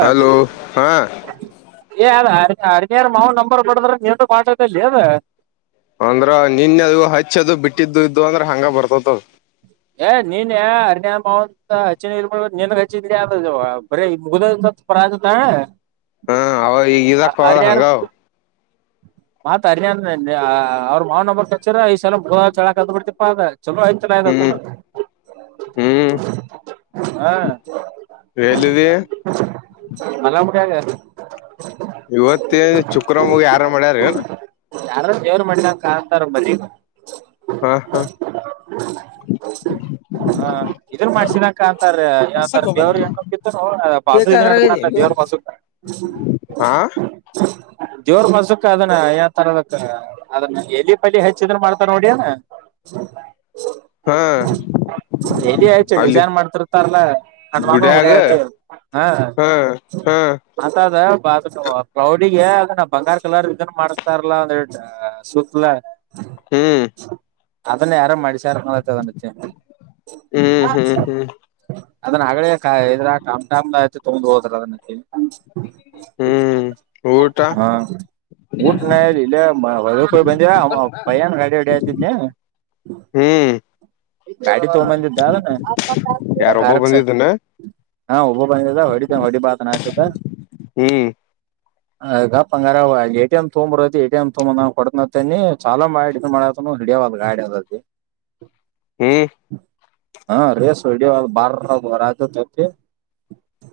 Hello ಹಾ ಏ ಅಡು ಅಡುಗೆ ಅಡುಗೆಯಾರ ಮಾವ ನಂಬರ್ ಕೊಟ್ರಂತೆ ಏನು ಪಾಜಕ ಜೋವೆ. ಅಂದ್ರೆ ನಿನ್ನೆ ಅದು ಹಚ್ಚದು ಬಿಟ್ಟಿದ್ದು ಅಂದ್ರ ಹಂಗ ಬರ್ತಿತು ಏ ನಿನ್ನೆ ಅಗ್ಣೆ ಮಾವಂತ ಹಚ್ಚಿನೖ ನಿನ್ಗ್ ಹಚ್ಚಿದ್ರ ಆದ್ರೂ ಬರೇ ಮುಗ್ದೋದು ಮತ್ತಿಪುರ ಅದನಾ. ಹ ಅವ ಇದಕ್ಕ ಹಂಗ ಅವು ಮಾತು ಅರಿಯನ್ ಹ್ರಾ ಅವರ ಮಾವನು ನಂಬರ್ ಕೊಚರ ಈ ಸಲ ಗ್ರೋ ಚಳ ಕದ ಬಿಡ್ತಿಪ್ಪ ಚಲೋ ಐತಿ ಹ್ಮ್ ಹ್ಮ್ ಹ ಎಲ್ಲಿದಿ ಮಲ್ಲಮು ಕಾಗೆ, ಇವತ್ತೆ ಚುಕ್ರಮಳಿ ಹಾರ ಮಾಡ್ಯಾರೇನು ಯಾರು ಕೇರು ಮಾಡಿಲ್ಲ ಕಾಣತಾರು ಬದಿಗ ಹಾ ಹಾ ಹಾ ಇದು ಮಾಡ್ಸಿಣಕ ಅಂತಾರೆ ಯಾವುತರ ಅರ್ಸಕ್ ಹೋಗ್ಬೇಡ ದೇವರಿಗೆ ಹಣ್ಣುಪಿತ್ತುನೋ ಬಾಜು ಇದುನ್ ಬೇಕಾದ್ರಾಗದಿ ನಡ್ತಾಲ್ಲ ದೇವ್ರ ಬಾಜುಗ, ಹಾ ಜೋರ್ ಮಸಕ್ ಅದನ್ನ ಯಾವ ತರದಕ್ಕ ಅದನ್ನ ಎಲ್ಲಿ ಪಲ್ಲಿ ಹೆಚ್ಚಿದ್ರ ಮಾಡ್ತಾರ ನೋಡ್ಯಾನ ಹಾ ಎಲೆಹಚ್ಚು ಆಯ್ತು ಅಲ್ಲಿ ಡಿಸೈನ್ ಮಾಡ್ತಿರ್ತಾರಲ್ಲ ಮಾಡ್ತಿರ್ತಾರಲ್ಲ ಕಂಡ್ಮ ಹೊಡಿ ಗುಡ್ಯಾಗ ಆಯ್ತ ಹ ಹಾ ಹಾ ಮಾತದ ಪಾತಚವ ಕ್ಲೌಡಿಗೆ ಅದನ್ನ ಬಂಗಾರು ಕಲರ್ ಇದನ್ ಮಾಡ್ತಾರಲ್ಲಾ ಒಂದ್ರೆಡ್ ಸೂತಲ ಹ್ಮ್ ಅದನ್ನು ಯಾರು ಮಾಡಿ ಸಾರ ತನಿಚನು ಹ್ಮ್ ಹ್ಮ್ [unintelligible] ಹ್ಮ್ ಅದನ್ನ ಅಳಲೆಕಾಯಿ ಇದ್ರ ಟಮ್ ಟಮ್ [unintelligible] ಹೋದ್ರ ಹ್ಮ್ ಊಟ ಹಾ ಊಟ ನ ಇಲೆ ಹೊಲುಕ್ಕೋಗ್ ಬಂದು ಭೈಯನ ಗಾಡಿ ಹೊಡಿತಿದ್ನಾ ಹ್ಮ್ ಗಾಡಿ ತಗೊಂಡ್ ಬಂದಿದ್ದ ಯಾರೊಬ್ಬ ಆರಸಂ ಬಂದಿದ್ದನ ಹಾ ಒ ಹುಡುಗ ಹೊಡಿ ತ ಹೊಡಿ ತ ಸನತಿದ್ದ ಹ್ಮ್ ಅ ಗ ಬಂಗಾರ ಎಟಿ ಎಂ ತಗಂಬರಐತಿ ಎ ಟಿ ಎಂ ತಂಬ ಕೊಡ್ತನನೆ ಚಾಲ ಮಾಡ ಮಾಡತ ಹಿಯವ ಗಾಡಿ ಅದತಿ ಹ್ಮ್ ಹಾ ರೇಸ್ ಹೊಡ ಬರ್ರ ಬರತಿ ಚಕ್ಕೆ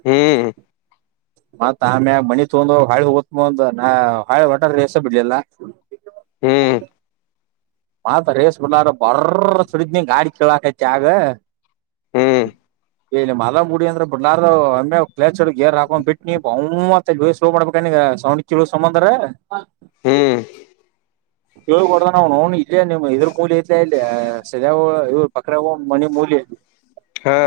ಹ್ಮ್ ಮತ್ತ ಆಮ್ಯ ಮಣಿ ತೊಗೊಂಡ ಹಾಳ ಹುತ್ ಮಂಜಮ್ಮಹಾಳು ಹೋಟೆಲ್ ಎಸ್ ಬಿಡ್ಲಿಲ್ಲ. ಹ್ಮ್ ಮಾತ ರೇಸ್ ಹುಲ್ಲಾರ ಬರ್ರ್ ಸರಿ ನೀ ಹಾಡು ಕೇಳಕ್ ಕತ್ತಿಯ ಹಾಗ ಹ್ಮ್ [inaudible] ಏ ನಿ ಮಲ ಗುಡಿ ಅಂದ್ರೆ ಬಿಡ್ಲಾರು ಅಂದ ಅತ್ಯಾಚಳಿ, ಏ ರಾಗನ್ ಬಿಟ್ಟ ನೀ ಬ [unintelligible] ಮ ಜೋ ಸಲೋ ಮಾಡ್ಬೇಕ ನೀ ಈಗ ಸೌಂಡ್ ಕೇಳೂ ಸಂಬಂದ್ರೆ ಹ್ಮ್ ಕೇಳ ಕೊಡ್ದ ನ ನೋ ಇಲ್ಲ ನಿಮ್ ಇದ್ರ ಮೂಲೆ ಇಲ ಇಲ್ಲಿ ಸದ್ಯ ಇವ್ ಪಕ್ರ ಹ ಮನಿ ಮೂಲಿ ಇಲ್ಲಿ ಹಾ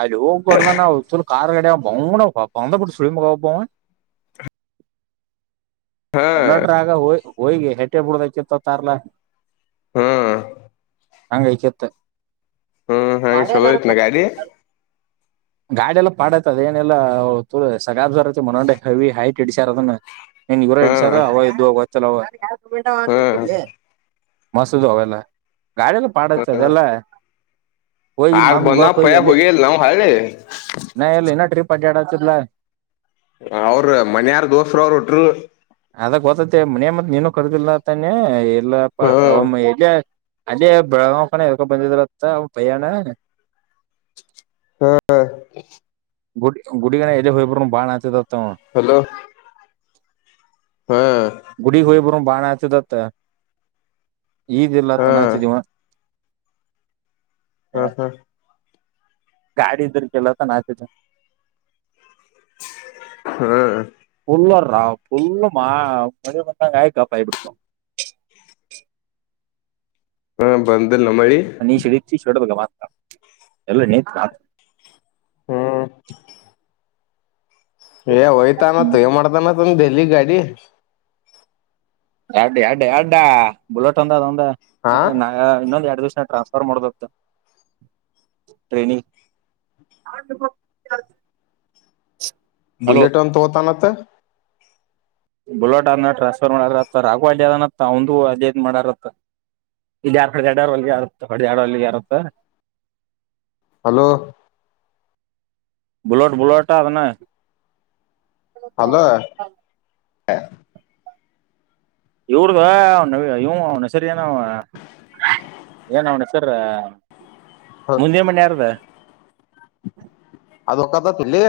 ಅಲ್ಲಿ ಯೂ ಹೂಡದಾನ ಅವ ಚ ಕಾರ್ ಕಡ ಬಣ ಪೌಂತ ಬಿಟ್ಟ ಸಳಿ ಮಗ ಒಬ್ಬವ ಕಂಡಟ್ರಾಗ ಹೂಯ್ ಹೋಗ್ಗಿ ಹೆಟ್ಟೆ ಬುಡದ ಆ ತರ್ಲ ಹ್ಮ್ ಹಂಗೈ ಕೆತ್ತ ಹ ಹಾ ಸಗಯಿತ ನ ಗಾಡಿ ಗಾಡಿ ಎಲ್ಲಾ ಪಾಡೈತ ಅದ ಏನೆಲ್ಲ ತ ಸಗಾದ ಬರ್ತಿ ಮನೊಂಡ ಹೆವಿ ಹೈಟ್ ಇಡಿಸ್ಯಾರ ಅದನ್ನ ನೀನ್ ಇವರ ಇಡ್ ಹ್ಮ್ ಸಾರ ಅವ ಇದುವ ಚಲ ಹ್ಮ್ [unintelligible] ಮಸೂದ ಅವೆಲ್ಲ ಗಾಡೆಲ್ಲ ಪಾಡ ಹ್ಮ್ ಅದೆಲ್ಲ ಹೋಗಿ ಇಲ್ಲಿ ಆಗ ಮತ್ ಬಂದ ಮುದೋಳಕ್ ಹೋಗಿ ಪಯ ಎಲ್ಲಿ ಹೋಗಿಲಲ್ಲ ಹೋಳ್ಳಿ ಪಂಡ್ಯಾಡಿತಲ್ಲ ಅವರು ಮನ್ಯಾರ್ ದೋಸರು ಅವರು ಹೊಟ್ರು ಮ ಮನ್ಯಾಗ ಮತ್ತ ನೀನು ಕರ್ದಿಲ್ಲ [inaudible] ಎಲ್ಲಪ್ಪಾ ಹ್ಮ್ ಹಮ್ಮಲ್ಲ ಅಲ್ಲಿ ಬೆಳಗಾವ ಕನ ಹೇಕೊ ಬಂದಿದ್ರತ್ತ ಭಯ್ಯಾಣ ಹ್ಮ ಗುಡಿ ಗುಡಿಗಡೆ ಎದೆೇ ಹ್ರ ಬಾಣಚತ ಹಲೋ ಹ್ಮ್ ಗುಡಿ ಹೂಗ ಬರೋ ಬಾಣಚ ತ್ತ ಈದಿಲ್ಲ ಹ್ಮ್ ಅನ್ನತಿದಿವ ಹಾ ಹಾ ಗಾಡಿದುರ ಕಲಂತ ನತದು ಹಾ ಫಲ್ಲ ಫುಲ್ಲ ಮಾ ಮ ಗಾಯಕಾ ಪಾಯ ಬಿಡಿತ ಹಾ ಬಂದ ಅ ಶರ ಶರಡ ಬ ಮ ಎಲ್ಲ ನತ್ ಹ್ಮ್ ಏ ಹೊಯ್ತಾ ಅಾನತ್ ಮಾಡ್ತಾನ ಬಲಿ ಗಾಡಿ ಎಡ್ ಎಡ್ ಎಡ್ಡ ಬುಲೆಟ್ ಒಂದ ಅದಂದು ಹಾ ಾ ಇನ್ನೊಂದ ಎರಡು ದಿವ ಾನ್ಫ ಮಾಡ ಬುಲೆಟನ್ ತತ ನ ಹತ್ತ ಬುಲೋಟ್ನ್ನ ಟ್ರಾನ್ಸ್ಫರ್ ಮಾಡತ್ತ ರಾಘೋಲ್ದನತ್ತ ಅವಂದು ಅದನ್ ಮಾಡಾರತ್ತ ಇ ಯಾರ್ ಹೊ ಎರಡ ಹೊಲ್ಗೆ ಆತ್ತ ಹೊಡ್ದ ಎರಡ್ಗೆ ಯಾರತ್ತ ಹಲೋ ಬಲಟ ಬಲಟ ಆದದನ್ನ [inaudible] ಹ ಇವ್ರದ್ದ ಅವನ ಇ್ ಅವನ ಹೆಸರು ಏನ ಏನ ಅವನ ಹೆಸರ ಮುಂದಿನ ಮಣ ನರದ ಅದು ಒಕ್ಕತತಿಲ್ಲಿ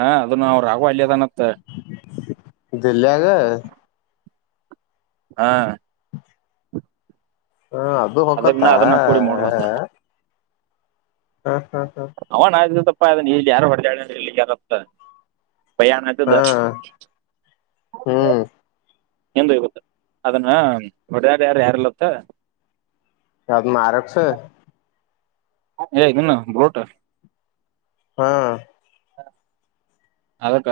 ಹಾ ಅದು ನಾವು ರಾವ ಅಲ್ಿಯದನ ದಲಿ ಆಗ ಹಾ ಹ ಅದು ಹಕತ್ತಾ ಅದನ್ನ ಅದನ್ನ ಕೂಡಿ ಮಾಡ್ದ ಹಾ ಅವನ್ ಆಯ ಪ್ಪ ಅದ ಇಲ್ಲಿ ಯಾರು ಹೊರ್್ದಾಳ ಅಂದ್ರೆ ಇಲ್ಲಿ ಯಾರತದೆ ಪಯಾನ ತು ಹ ದ ಹ್ಮ್ ಎಿಂದ ಇವತ್ತ ಅದನ್ನ ಒಡನಾಡಿ ಯಾರು ಯಾರಲ್ಲತ್ತ ಯತ್ಮ ಆರೋಗಕ್ಷ ಏ ನಿನ್ನ ಬರೋಟ ಹಾ ಅಲಕ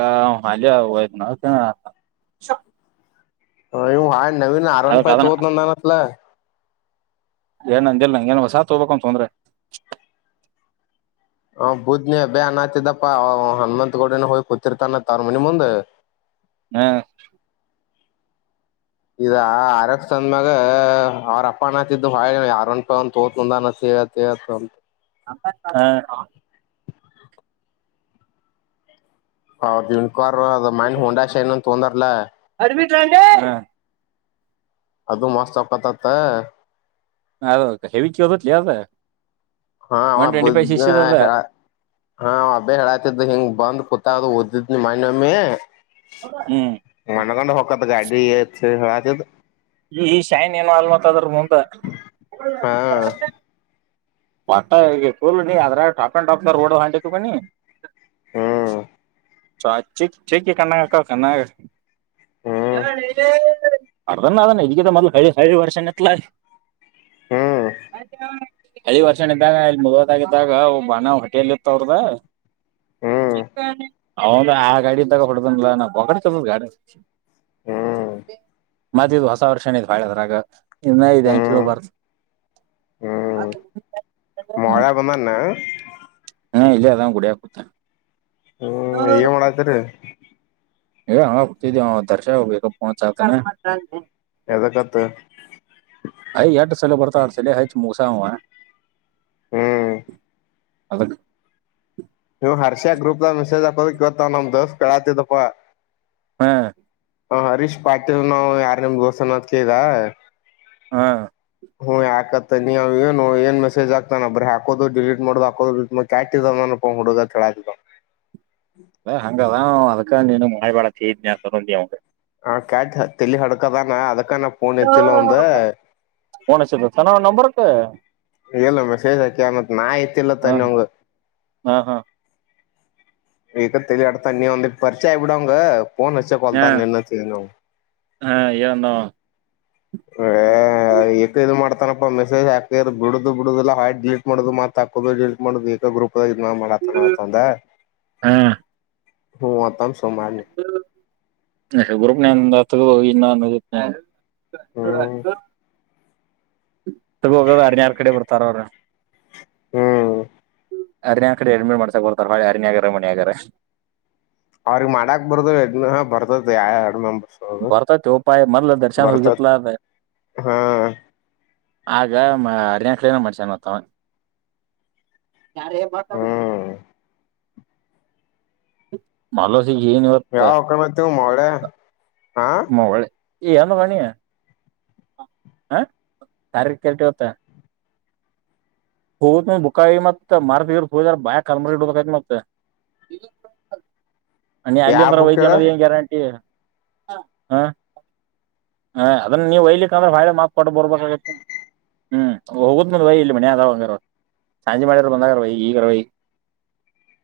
ಹಾಲ ನತ ಹ ಇವು ಹಾ ನವನ್ ಅರಣ ಅದನ್ನ ಪಾಯಿತೋದ ನಂದಾನತ್ಲ್ಲ ಏನ್ ನಂಗಲ್ ನಂಗೆಏನ್ ಹೊಸಾ ತ ಹೋಗಬೇಕಕ್ಂತ ತೊಂದ್ರೆ ಹ ಬೂದ್ನಿ ಅಬೇ ಅನ್್ತದಪ್ಪಾ ಹನುಮಂತ್ ಗೌಡನ ಹೋಗಿ ಕೂತಿರ್ತಾನ ತಾರಮನಿ ಮುಂದ್ ಹಾ ಇದ ಅರಕ್ ಸಂದ್ಮ್ಯಾಗ ಅವ್ರಪ್ಪ ಅಣತಿದ್ದ ಹೊಾಳ ಯಾರಂಪ ಒ ತೋತಂದ ಅನಸ ಇತ ಅಂತ ಹಾ ಹೌ ದಿನಕಾರ ಅದ ಮೈ ಹುಂಡಾಷೆ ನನ್ ತೊಂದರ್ಲಾ ನಬಟ್ರ ಅದು ಮಸ್ತ್ ಆಕತ್ತತ್ತ ಅದ ಹೆವಿ ಕೇಳದಲಿ ಅದೆ ಹಾಬ ಹ ಅಬ್ಬೇ ಹೇಳತಿದ್ದ ಹಿಂಗ ಬಂದ್ ಪಾ ವ ಮಾಡೇ ಹ್ಮ್ ಗಾಡಿ ಇ ಹಚ ಈ ಶೈನ್ ಏನ ಅಲ್ಮತ್ ಅದ್ರ ಮುಂದ ಹಾ ಪಟ್ಟ ನೀ ಅದ್ರ ಟಾಪ್ ಅಂಡ್ ಟಾಪ್ ರೋಡ್ ಹಾಟಿಕ ನೀಿ [inaudible] ಹ್ಮ್ ಚ ಚ ಚ ಕನ್ನಾಗಕ್ಕ ಕನ್ನ ಹ್ಮ್ ಯಾಣ ಅರ್ದನ್ನ ಅದ ಇದಗ ಮೊದ್ಲು ಹ ಹ ವರ್ಷ ಎತ್ಲ ಹ್ಮ್ ಅದ ಎಳಿ ವರ್ಷಣ ಇದ್ದಾಗ ಅಲ್ಲಿ ಮುದಾಗಿದ್ದಾಗ ಬಾಣ ಹೊಟ್ಟಿಯೆಯಲ್ಲಿ ಇತ್ತ ಅವ್ರದ ಹ್ಮ್ ಅವ ಆ ಗಾಡಿ ಇದ್ದಾಗ ಹೊಡದನ್ಲ್ಲ ನಾ ಹೊಗಡೆತದದ ಗಾಡಿ ಹ್ಮ್ ಮತ್ತಿದ ಹೊಸ ವರ್ಷ ಭಾಳದ್ರಾಗ ಇನ್ನ ಇ್ಯಾಂಗ ಕೇಳ ಬಾರ ಹ್ಮ ಮರ ಬನ್ನಾ ನ ಹಾ ಇಲ್ಲ ಅದಂಗ ಗುಡಿಯಾಕುತ್ತ ಹ್ಮ್ ಏನ್ ಮಾಡತರಿ [unintelligible] ದರ್ಶ ಬೇಗ ಪಚಾತ ಎದಕತ್ತ ಅಯ ಎಟ ಸಲ ಬರ್ತಾ ಆಡ್ಸಲ ಹೆಯಚ್ಚ ಮಸ ಅವ ಹ್ಮ್ ಅದ ನೀವವು ಹರ್ಷ ಗ್ರೂಪ್ ದ ಮೆಸೇಜ್ ಹಾಕೋಕ್ ಇವತ್ತ ನಮ್ ದೋಸ್ ಕಳಾತಿದಪ್ಪಾ ಹ್ಮ ಹ ಹರೀಶ್ ಪಾಟೀಲ್ ನಾವ್ ಯಾರ್ ನಿಮ್ ಗೋಸನ್ನೋದ್ ಕ್ದ ಹಾ ಹ್ಮ್ ಯಾಕತ್ತ ನೀವ ಏನು ಏನ್ ಮೆಸೇಜ್ ಆಗ್ತಾನ ಬರ್ರ ಹಾಕೋದು ಡಿಲೀಟ್ ಮಾಡುದು ಹಾಕೋದು ಕಿದ ಂಗಡೋದ ಚಳ ಹಂಗದ ಅದ ನೀನು ಮಳೆ ಬಾತ ಇದ್ಯ ತೊಿ ಅವಗೆ ಹ ಕ್ಯಾಟ್ ತಲ್ಲಿ ಹಡಕದಾನ ಅದಕ್ ಣ ಫೋನ್ ಚಿನ್ನ ನಂಬರ್ ಹಾ ಇಲ್ಲ ಮೆಸೇಜ್ ಹಾಕಿದ ನಾ ಯ್ತಿಲ್ಲ ಹ ತನ್ನ ಹಂಗ ಹ ಹ ಹ ಈಗ ತಿ ಇಡ ತ ನೀಿಯ ಒಂದ ಪರಿೀಚೆ ಆಯಬ ಬಿಡಂಗ ಫೋನ್ ಹಚ್ಚ ಕೊಲ್ತಾ ಇನ ನಾವು ಹಾ ಏನೋ ಹ ಏಕ ಇ ಮಾಡ್ತಾನಪ್ಪಾ ಮೆಸೇಜ್ ಹಾಕ ಬಿಡುದು ಬಿಡುದಿಲ್ಲಾ ಡಿಲೀಟ್ ಮಾಡುದು ಮತ್ ಹಾಕುದು ಡಿಲಟ್ ಮಾಡುದು ಗ್ರೂಪ್ ಮ ಮಾಡಲಾತನ ತಂದ ಹ ಊ ಅಂತ ಹೋಗಂ ಬಾಲೆ ನಂದ ಹೋಗ ಇನ್ನ ಅಂದು ರಾಥೋ ಹ್ಮ್ ರತೋ ಇೋಗ ಅರೆ ಯಾರ ಕಡೆ ಕೊರ್ತಾರ ಅವರ ಹ್ಮ್ ಅರಣ್ಯ ಕಡೆ ಎಳ್್ಮೀಡ್ ಮಾಡ್ತ ಹೋಲ್ತಾರ ಭಳೆ ಅರಣ್ಯ ಆಗಾರ ಮನಿ ಆಗಾರ ಅವ್ರಗ್ ಮಾಡಾಕ್ ಬರದು ಎ ಬರ್ತದ ಯ ಎರ ಮ ಭರ್ತತ ಉಪಾಯ ಮೊದಲು ದರ್ಶನಸಲ ಹಾ ಆಗ ಮ ಅರಣ್ಯ ಕಳ ಮಾಡ್ಸನ್ ಮತ್ತವ ಯಾರೆ ಎ ಬತ್ತ ಹ್ಮ್ ಮಲ ಯಾವ ಹಕ ಮ ತ ಮಾಡ ಹ ಮೊಲೆ ಅನು ಬಣಿಯ ಹ ಕಾರ ಕೆತ್ತ ಹೋಗ ಬುಕಾಯಿ ಮತ್ತ ಮಾರ್ತಿ ಇ ಹದ ಬಾಯ ಕಲ್ ಬ ಮತ್ತ ಅ ಅಲ್ಲಿ ಯಾವ ಅಂದರ ಬುಕ್ ಹೇಳ ವೈದಏನಏ ಗ್ಯಾರಂಟಿ ಹ್ಮ ಹ ಅದನ್ನ ನೀವು್ ಒಯ್ಲಿಕ್ಕೆ ಅಂದ್ರೆ ಬಾಳೆ ಮಾಕ್ ಕೊಟ್ಟು ಬರ್ಬೇಕ ಹ್ಮ್ ಹೋಗುದಂದ ವಯ ಮ ಸಂಜೆ ಮಾಡಿದ್ರ ಬಂದಾಗರವ ಈಗರೈ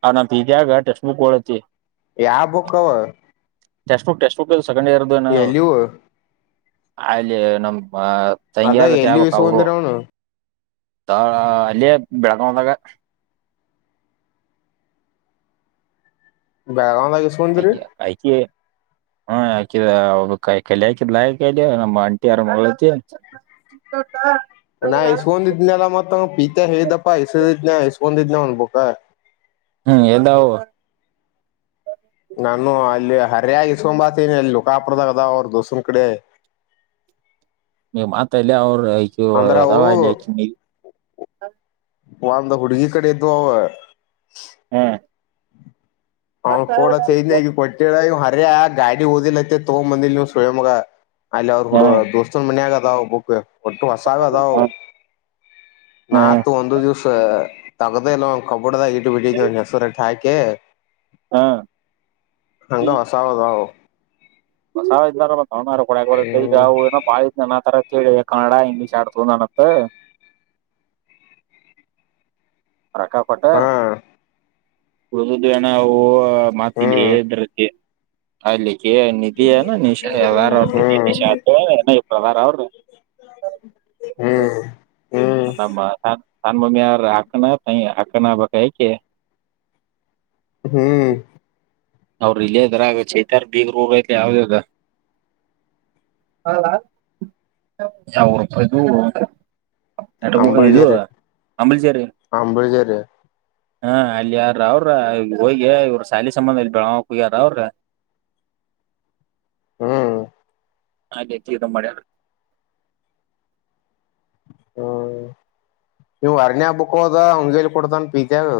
ಅವ ನ ಇದಾಗ ಟೆಕ್ಸ್ಟ್ ಬುಕ್ ಓಡತ್ತತಿ ಎ ಆ ಬುಕ್ ಹವ text book text book second ಇಯರ್್ದನ ಅಲ್ಲಿ ನಮ್ ಮ ಅದ ತಂಗ್ಯಾರತಿ ಎಲ್ಲಿ ಯಬಕ್ ಅವರು ಇಸ್ಕೊಂಡಿರ ಅವನು ಹಾ ಆ ಅಲ್ಲಿಯೇ ಬೆಳಗಾವದಾಗ ಬೇಳಗಾವ್ದಸ ಮಂದಂತ ರ ಹಾ ಯಾಕಿದ ಅವ ಕಲಿ ಹಾಕಿದ್ಲಾ ಕಲಿ ನಮ್ಮ ಅಂಟಿ ಯಾರ ಮಳತಿ ನಾ ಇಸ್ಕೊಂಡಿದ್ನಲ್ಲ ಮತ್ತ ಪೀತ ಹೇಳ್ದಪ್ಪಸಿದ್ನಸ್ೊಂಡ ಬಂದಿದ್ದಲ ಒನು ಪಕ್ಕ ಹ್ಮ್ ಎದಾವ ನಾನು ಅಲ್ಲಿ ಹರ್ಯಾಗಿ ಇಸ್ಕೊಂಬಾತನಿ ಅಲ್ಲಿ ನುಕಾಪುರದಾಗದ ಅವ್ರ ದೋಸನ ಕಡೆ ನೀ ಮಾತಲ್ಲಿ ಅವ್ರು ಅಂದ್ರ ಯದ ಅವು ವಲ್ಲ ಒ ಅಂದ ಹುಡ್ಗಿ ಕಡೆ ಇ್ದು ಅವವ ಹಾ ಅವ್ ಕೂಡ ಸೈನ ಕೊಟ್ಟ ಅರೆ ಆ ಗಾಡಿ ಓದಿಲ್ಲತ್ತತೆ ತೋ ಮಂದಿ ಸಳೆ ಮಗ ಅಲ್ಲಿ ಅವ್ರು ಹುಡು ಹ್ಮ್ ದೋಸ್ತನ್ ಮಯಾಗಗ ಹ ಬ ಒಟ್ಟು ಹೊಸಾವೆ ಅದ ಹ್ಮ್ ನಾ ತ ಒಂದು ದಿವಸ ತಗದೆೇಲ್ಲ ಕ ಕಡಾ ಇಿ ಬಿಟ್ಟಿು ಸ ಹಾಿ ಕೆ ಹ್ಮ್ ಹಂಗ ಹೊಸಾವದಾವ ಹೊಸವು ಅವನಾರ ಕೊ ಈಗ ಹ್ಮ್ ಏೋ ಬಾಳ ನ ಆ ತರ ಕೇಳ ಕನ್ನಡಾ ಇಂಗ್ಲೀಷ್ ಅಡ್ತಂದನುತ್ತ ರಕ್ಕಾ ಕೊಟ್ಟ ಹಾ ಓದದ್ಣ ಮಾತಿಲ್ಲಿ ಹ್ಮ್ ಹೇಳ್ರಕ್ಕೆ ಅಲ್ಲಿ ನಿಧಿ ಏನ ನಿಶಾ ಯಾರ ಅವ ನಿಧಿ ಹ್ಮ್ ನಿಶಾ ಅವ್ರರು ಹ್ಮ್ ಹ್ಮ್ ಹಾಮ ಹಾ ತಾನು ಮಮ್ಮಿ ಯಾರ ಆಾಕನಾ ಆಕನ ಬಕಾಯಕ್ಕೆ ಹ್ಮ್ ಅವರು ಇಲ್ಲಿದರಗ ಚೇತಾರ್ ಬೀಗ್ರ ಊರಐ ಯಾವ್ದದ ಇದು ಅಂಬಳಗೇರಿ ಅಂಬಲ್ಚೇರಿ ಅಂಬಳಗೇರಿ ಹಾ ಅಲ್ಲಿ ಯಾರ ಅವ್ರ ಈ ಹೋಗಗೆ ಇವ್ರ ಶ್ಯಾಲಿ ಸಂಬಂಧ ಇ ಬಳಕ್ಯಾರ ಅವ್ರ ಹ್ಮ್ ಹಾ ಗತದು ಮ ಹ್ಮ ನೀವ್ ಅರ್ನ್ಯ ಹಬ್ಬಕ್ಕ ಹೋದ ಅಂಗಲಿ ಕೊಡ್ತನ್ ಪೀತಾಗ